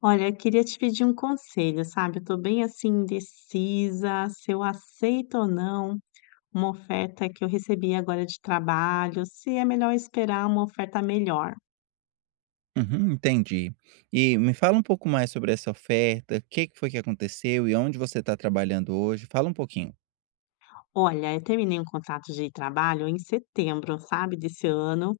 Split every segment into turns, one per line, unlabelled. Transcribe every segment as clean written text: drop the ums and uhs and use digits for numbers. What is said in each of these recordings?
Olha, eu queria te pedir um conselho, sabe? Eu tô bem assim indecisa se eu aceito ou não uma oferta que eu recebi agora de trabalho, se é melhor esperar uma oferta melhor.
Uhum, entendi. E me fala um pouco mais sobre essa oferta, o que que foi que aconteceu e onde você está trabalhando hoje? Fala um pouquinho.
Olha, eu terminei um contrato de trabalho em setembro, sabe, desse ano.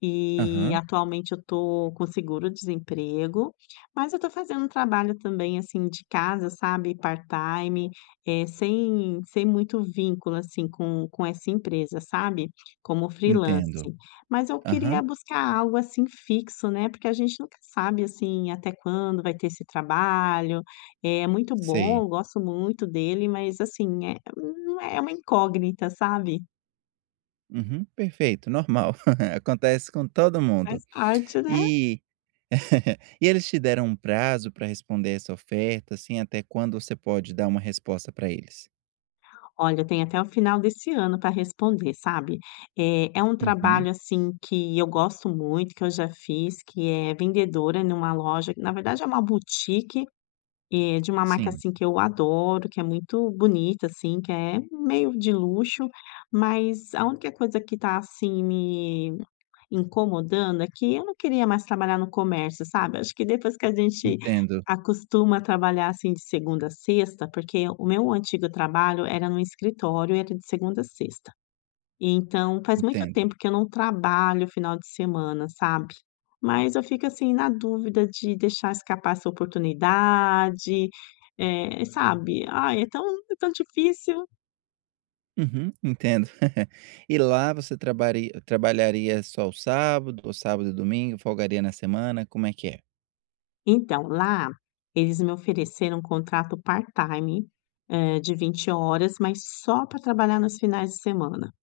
E
Aham,
atualmente eu tô com seguro-desemprego, mas eu tô fazendo um trabalho também, assim, de casa, sabe, part-time, sem muito vínculo, assim, com essa empresa, sabe, como
entendo.
freelance. Mas eu queria
Aham,
buscar algo, assim, fixo, né, porque a gente nunca sabe, assim, até quando vai ter esse trabalho. É muito bom,
sei.
eu gosto muito dele, mas, assim, não é uma incógnita, sabe.
Uhum, perfeito, normal. Acontece com todo mundo.
Faz parte, né.
E e eles te deram um prazo para responder essa oferta, assim, até quando você pode dar uma resposta para eles?
Olha, tem até o final desse ano para responder, sabe. É um
Uhum,
trabalho, assim, que eu gosto muito, que eu já fiz, que é vendedora numa loja que na verdade é uma boutique, de uma marca,
sim,
assim, que eu adoro, que é muito bonita, assim, que é meio de luxo, mas a única coisa que está, assim, me incomodando é que eu não queria mais trabalhar no comércio, sabe. Acho que depois que a gente
entendo,
acostuma a trabalhar, assim, de segunda a sexta, porque o meu antigo trabalho era num escritório, era de segunda a sexta. E então faz muito
entendo.
tempo que eu não trabalho final de semana, sabe. Mas eu fico, assim, na dúvida de deixar escapar essa oportunidade, sabe. Ai, é tão difícil.
Uhum, entendo. E lá você trabalharia só o sábado, ou sábado e domingo, folgaria na semana, como é que é?
Então, lá eles me ofereceram um contrato part-time, de 20 horas, mas só para trabalhar nos finais de semana.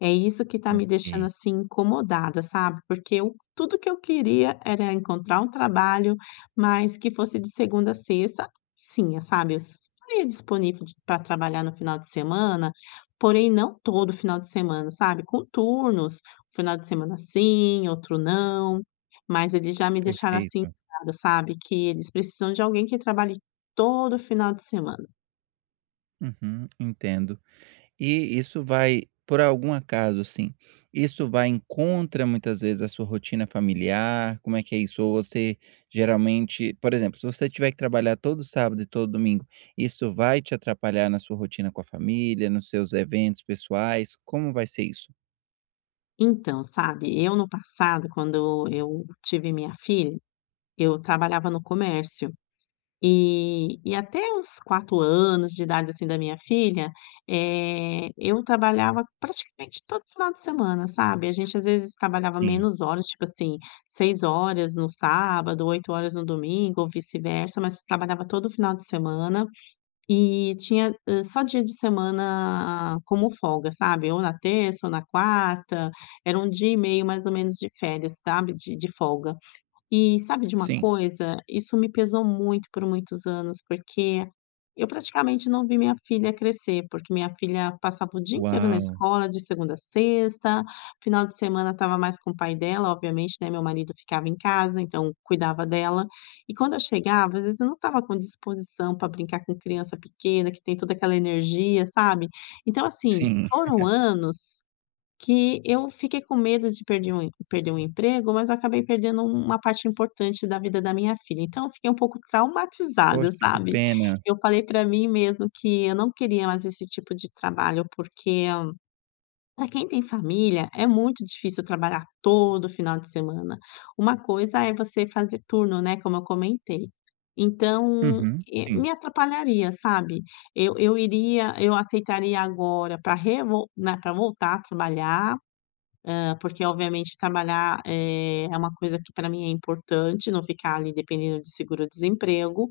É isso que tá me deixando,
Ok,
assim, incomodada, sabe, porque eu tudo que eu queria era encontrar um trabalho, mas que fosse de segunda a sexta. Sim, sabe, eu estaria disponível para trabalhar no final de semana, porém não todo final de semana, sabe, com turnos, um final de semana sim, outro não, mas eles já me deixaram, assim,
perfeito.
sabe, que eles precisam de alguém que trabalhe todo final de semana.
Uhum, entendo. E isso vai, por algum acaso, sim isso vai em contra muitas vezes a sua rotina familiar? Como é que é isso? Ou você geralmente, por exemplo, se você tiver que trabalhar todo sábado e todo domingo, isso vai te atrapalhar na sua rotina com a família, nos seus eventos pessoais? Como vai ser isso?
Então, sabe, eu, no passado, quando eu tive minha filha, eu trabalhava no comércio. E até os 4 anos de idade, assim, da minha filha, eu trabalhava praticamente todo final de semana, sabe. A gente, às vezes, trabalhava
Sim.
menos horas, tipo assim, 6 horas no sábado, 8 horas no domingo ou vice-versa, mas trabalhava todo final de semana e tinha, só dia de semana como folga, sabe, ou na terça ou na quarta, era um dia e meio mais ou menos de férias, sabe, de folga. E sabe de uma
Sim.
coisa? Isso me pesou muito por muitos anos, porque eu praticamente não vi minha filha crescer, porque minha filha passava o dia inteiro na
Uau!
escola, de segunda a sexta, final de semana estava mais com o pai dela, obviamente, né, meu marido ficava em casa, então cuidava dela. E quando eu chegava, às vezes eu não estava com disposição para brincar com criança pequena, que tem toda aquela energia, sabe? Então, assim,
Sim.
foram anos que eu fiquei com medo de perder um emprego, mas acabei perdendo uma parte importante da vida da minha filha, então eu fiquei um pouco traumatizada,
Poxa, que
sabe.
pena.
Eu falei para mim mesmo que eu não queria mais esse tipo de trabalho, porque para quem tem família, é muito difícil trabalhar todo final de semana. Uma coisa é você fazer turno, né, como eu comentei. Então,
Uhum. Sim,
me atrapalharia, sabe. Eu aceitaria agora para, revo né, voltar a trabalhar, porque obviamente trabalhar, é uma coisa que para mim é importante, não ficar ali dependendo de seguro-desemprego.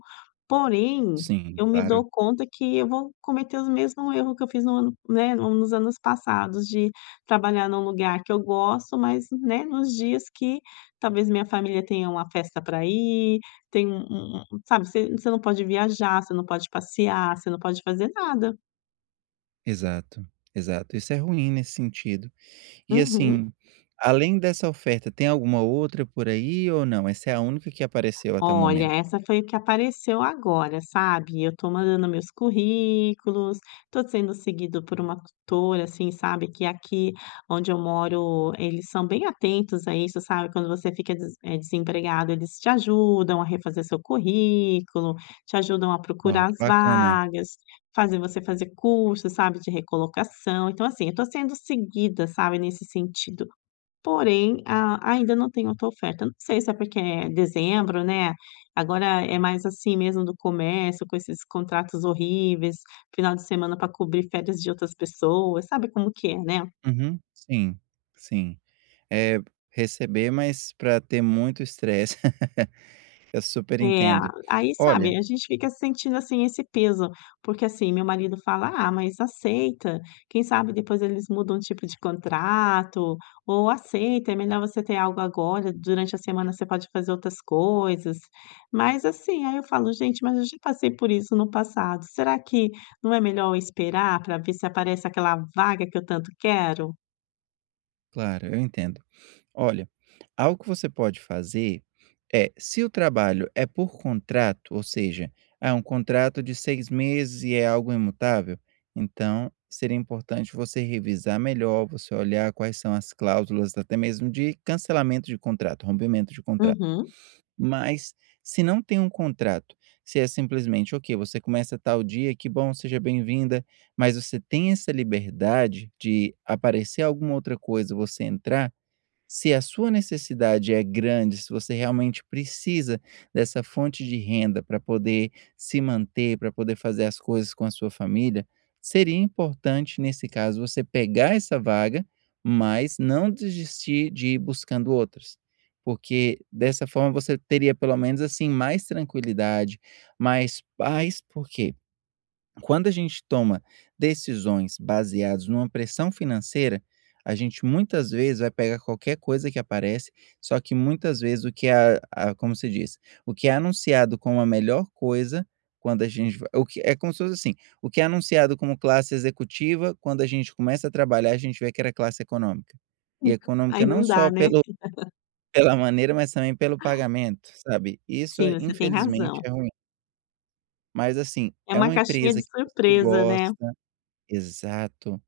Porém,
sim,
eu me
claro.
dou conta que eu vou cometer os mesmos erros que eu fiz no ano, né, nos anos passados, de trabalhar num lugar que eu gosto, mas, né, nos dias que talvez minha família tenha uma festa para ir, tem um um um sabe, você não pode viajar, você não pode passear, você não pode fazer nada.
Exato, exato. Isso é ruim nesse sentido. E,
Uhum.
assim, além dessa oferta, tem alguma outra por aí ou não? Essa é a única que apareceu até o
Olha,
momento?
essa foi o que apareceu agora, sabe. Eu tô mandando meus currículos, tô sendo seguido por uma tutora, assim, sabe, que é aqui onde eu moro, eles são bem atentos a isso, sabe. Quando você fica desempregado, eles te ajudam a refazer seu currículo, te ajudam a
Uau,
procurar
que
as
bacana.
vagas, fazem você fazer curso, sabe, de recolocação. Então, assim, eu tô sendo seguida, sabe, nesse sentido. Porém, a ainda não tem outra oferta. Não sei se é porque é dezembro, né, agora é mais assim mesmo do comércio, com esses contratos horríveis, final de semana para cobrir férias de outras pessoas, sabe como que é, né?
Uhum. Sim, sim. Eh, Receber, mas para ter muito estresse. Eu super
É,
entendo.
aí,
Olha,
sabe, a gente fica sentindo, assim, esse peso, porque, assim, meu marido fala: "Ah, mas aceita, quem sabe depois eles mudam o tipo de contrato", ou "Aceita, é melhor você ter algo agora, durante a semana você pode fazer outras coisas". Mas, assim, aí eu falo: "Gente, mas eu já passei por isso no passado, será que não é melhor eu esperar para ver se aparece aquela vaga que eu tanto quero?".
claro, eu entendo. Olha, algo que você pode fazer é, se o trabalho é por contrato, ou seja, é um contrato de 6 meses e é algo imutável, então seria importante você revisar melhor, você olhar quais são as cláusulas, até mesmo de cancelamento de contrato, rompimento de contrato.
Uhum.
Mas se não tem um contrato, se é simplesmente, ok, você começa tal dia, que bom, seja bem-vinda, mas você tem essa liberdade de aparecer alguma outra coisa, você entrar, se a sua necessidade é grande, se você realmente precisa dessa fonte de renda para poder se manter, para poder fazer as coisas com a sua família, seria importante, nesse caso, você pegar essa vaga, mas não desistir de ir buscando outras. Porque dessa forma você teria pelo menos assim mais tranquilidade, mais paz, porque quando a gente toma decisões baseadas numa pressão financeira, a gente muitas vezes vai pegar qualquer coisa que aparece, só que muitas vezes o que é, como se diz, o que é anunciado como a melhor coisa, quando a gente, o que é como se fosse assim, o que é anunciado como classe executiva, quando a gente começa a trabalhar, a gente vê que era classe econômica. E
Aí
econômica não
não dá,
só
né.
pelo, pela maneira, mas também pelo pagamento, sabe? Isso
Sim,
é,
você tem
infelizmente,
razão.
é ruim. Mas assim,
É
é
uma
uma
caixinha
empresa
de
que você
surpresa, né.
gosta. Exato.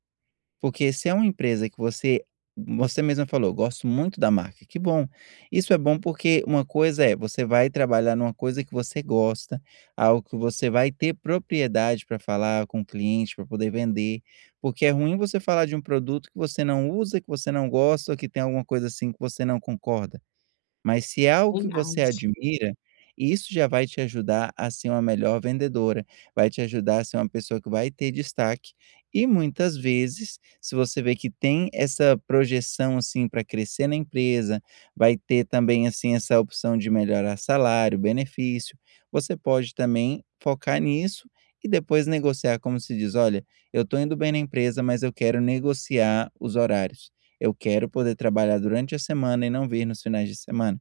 Porque se é uma empresa que você você mesma falou: "Gosto muito da marca", que bom. Isso é bom porque uma coisa é você vai trabalhar numa coisa que você gosta, algo que você vai ter propriedade para falar com o cliente, para poder vender, porque é ruim você falar de um produto que você não usa, que você não gosta ou que tem alguma coisa assim que você não concorda. Mas se é algo que você
Verdade.
admira, isso já vai te ajudar a ser uma melhor vendedora, vai te ajudar a ser uma pessoa que vai ter destaque. E muitas vezes, se você vê que tem essa projeção assim para crescer na empresa, vai ter também assim essa opção de melhorar salário, benefício, você pode também focar nisso e depois negociar como se diz, olha, eu estou indo bem na empresa, mas eu quero negociar os horários. Eu quero poder trabalhar durante a semana e não vir nos finais de semana.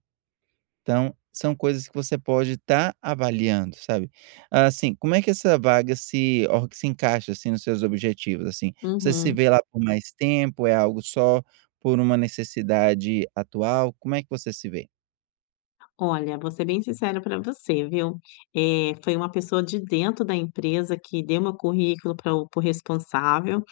Então, são coisas que você pode estar avaliando, sabe. Assim, como é que essa vaga se encaixa, assim, nos seus objetivos, assim? Você se
Uhum.
vê lá por mais tempo, é algo só por uma necessidade atual, como é que você se vê?
Olha, vou ser bem sincera para você, viu. Foi uma pessoa de dentro da empresa que deu meu currículo para o para responsável.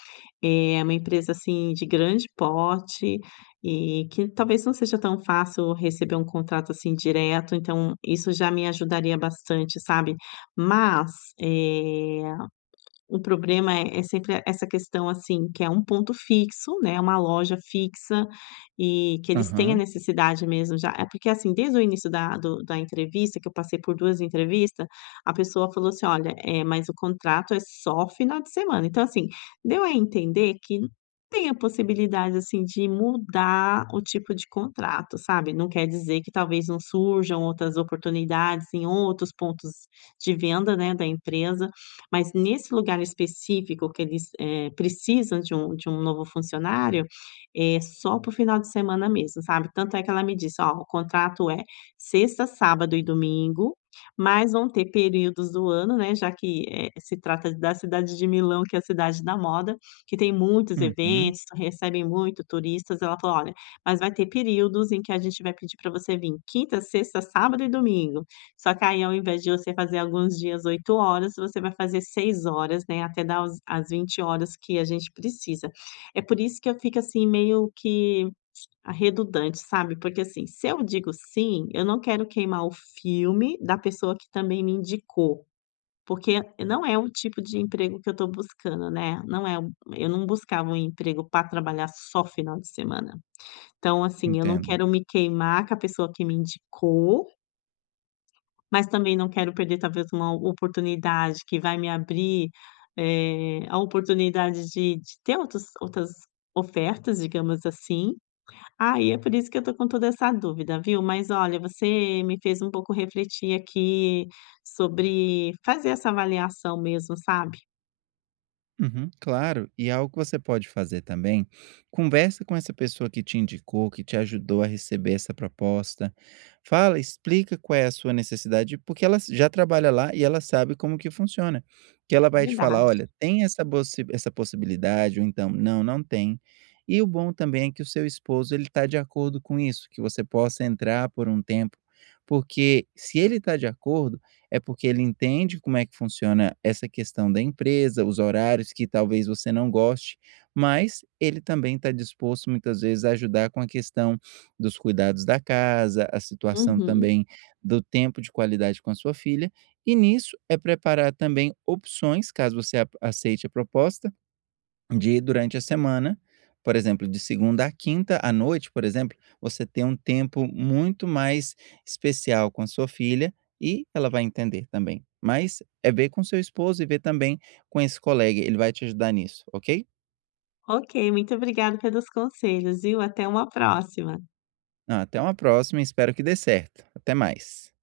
É uma empresa, assim, de grande porte e que talvez não seja tão fácil receber um contrato, assim, direto, então isso já me ajudaria bastante, sabe. Mas, eh o problema é sempre essa questão, assim, que é um ponto fixo, né, uma loja fixa, e que eles têm a
Aham,
necessidade mesmo, já é porque, assim, desde o início da entrevista, que eu passei por 2 entrevistas, a pessoa falou assim: "Olha, mas o contrato é só final de semana". Então, assim, deu a entender que tem a possibilidade, assim, de mudar o tipo de contrato, sabe. Não quer dizer que talvez não surjam outras oportunidades em outros pontos de venda, né, da empresa. Mas nesse lugar específico que eles, precisam de um novo funcionário, é só para o final de semana mesmo, sabe. Tanto é que ela me disse: "Ó, o contrato é sexta, sábado e domingo, mas vão ter períodos do ano, né, já que, se trata da cidade de Milão, que é a cidade da moda, que tem muitos
uhum,
eventos, recebem muito turistas". Ela falou: "Olha, mas vai ter períodos em que a gente vai pedir para você vir quinta, sexta, sábado e domingo. Só que aí ao invés de você fazer alguns dias 8 horas, você vai fazer 6 horas, né, até dar os as 20 horas que a gente precisa". É por isso que eu fico, assim, meio que redundante, sabe, porque, assim, se eu digo sim, eu não quero queimar o filme da pessoa que também me indicou, porque não é o tipo de emprego que eu estou buscando, né, não é o eu não buscava um emprego para trabalhar só final de semana. Então, assim, eu não
entendo.
quero me queimar com a pessoa que me indicou, mas também não quero perder talvez uma oportunidade que vai me abrir, a oportunidade de ter outros outras ofertas, digamos assim. Aí é por isso que eu tô com toda essa dúvida, viu. Mas olha, você me fez um pouco refletir aqui sobre fazer essa avaliação mesmo, sabe.
Uhum, claro, e é algo que você pode fazer também, conversa com essa pessoa que te indicou, que te ajudou a receber essa proposta. Fala, explica qual é a sua necessidade, porque ela já trabalha lá e ela sabe como que funciona. Que ela vai te falar,
Verdade.
olha, tem essa, essa possibilidade, ou então, não, não tem. E o bom também é que o seu esposo ele está de acordo com isso, que você possa entrar por um tempo, porque se ele está de acordo é porque ele entende como é que funciona essa questão da empresa, os horários que talvez você não goste, mas ele também está disposto muitas vezes a ajudar com a questão dos cuidados da casa, a situação
Uhum.
também do tempo de qualidade com a sua filha. E nisso é preparar também opções, caso você aceite a proposta, de durante a semana, por exemplo, de segunda a quinta à noite, por exemplo, você ter um tempo muito mais especial com a sua filha e ela vai entender também. Mas é ver com seu esposo e ver também com esse colega, ele vai te ajudar nisso, ok?
Ok, muito obrigada pelos conselhos, viu. Até uma próxima.
Ah, até uma próxima, espero que dê certo. Até mais.